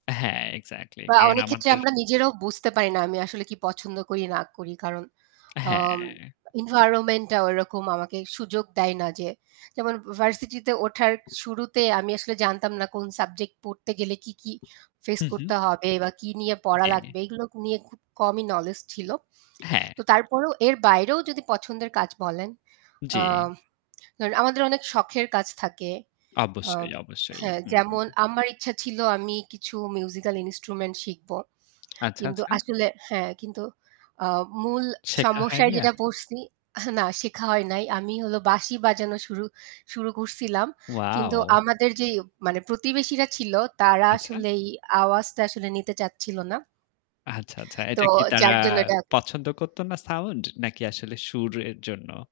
হ্যাঁ, এক্সাক্টলি বা কারণ অনেক ক্ষেত্রে আমাদের আমরা নিজেরাও বুঝতে পারি না আমি আসলে কি পছন্দ করি না করি। কারণ আ হ্যাঁ। এনভায়রনমেন্টটা ওরকম আমাকে সুযোগ দেয় না যে যেমন ভার্সিটি তে ওঠার শুরুতে আমি আসলে জানতাম না কোন সাবজেক্ট পড়তে গেলে কি, কি ফেস হু-হু। করতে হবে বা কি নিয়ে পড়া জ্বী। লাগবে এগুলো নিয়ে খুব কমই নলেজ ছিল। হ্যাঁ। তো তারপরেও এর বাইরেও যদি পছন্দের কাজ বলেন আ জ্বি। ধরেন আমাদের অনেক শখের কাজ থাকে। অ অবশ্যই, অবশ্যই। হ্যাঁ হুম। যেমন আমার ইচ্ছা ছিল আমি কিছু মিউজিক্যাল ইন্সট্রুমেন্ট শিখব। আচ্ছা, কিন্তু আচ্ছা। আসলে হ্যাঁ, কিন্তু আ মূল শেখা সমস্যায় হয়নি আর? যেটা পড়ছি না শেখা হয় নাই। আমি হলো বাঁশি বাজানো শুরু শুরু করছিলাম। কিন্তু ওয়াও! আমাদের যে মানে প্রতিবেশীরা ছিল তারা আচ্ছা। আসলেই এই আওয়াজটা আসলে নিতে চাচ্ছিল না। আচ্ছা, আচ্ছা। তো এটা কি তারা যার জন্য এটা পছন্দ করত না সাউন্ড নাকি আসলে সুর এর জন্য?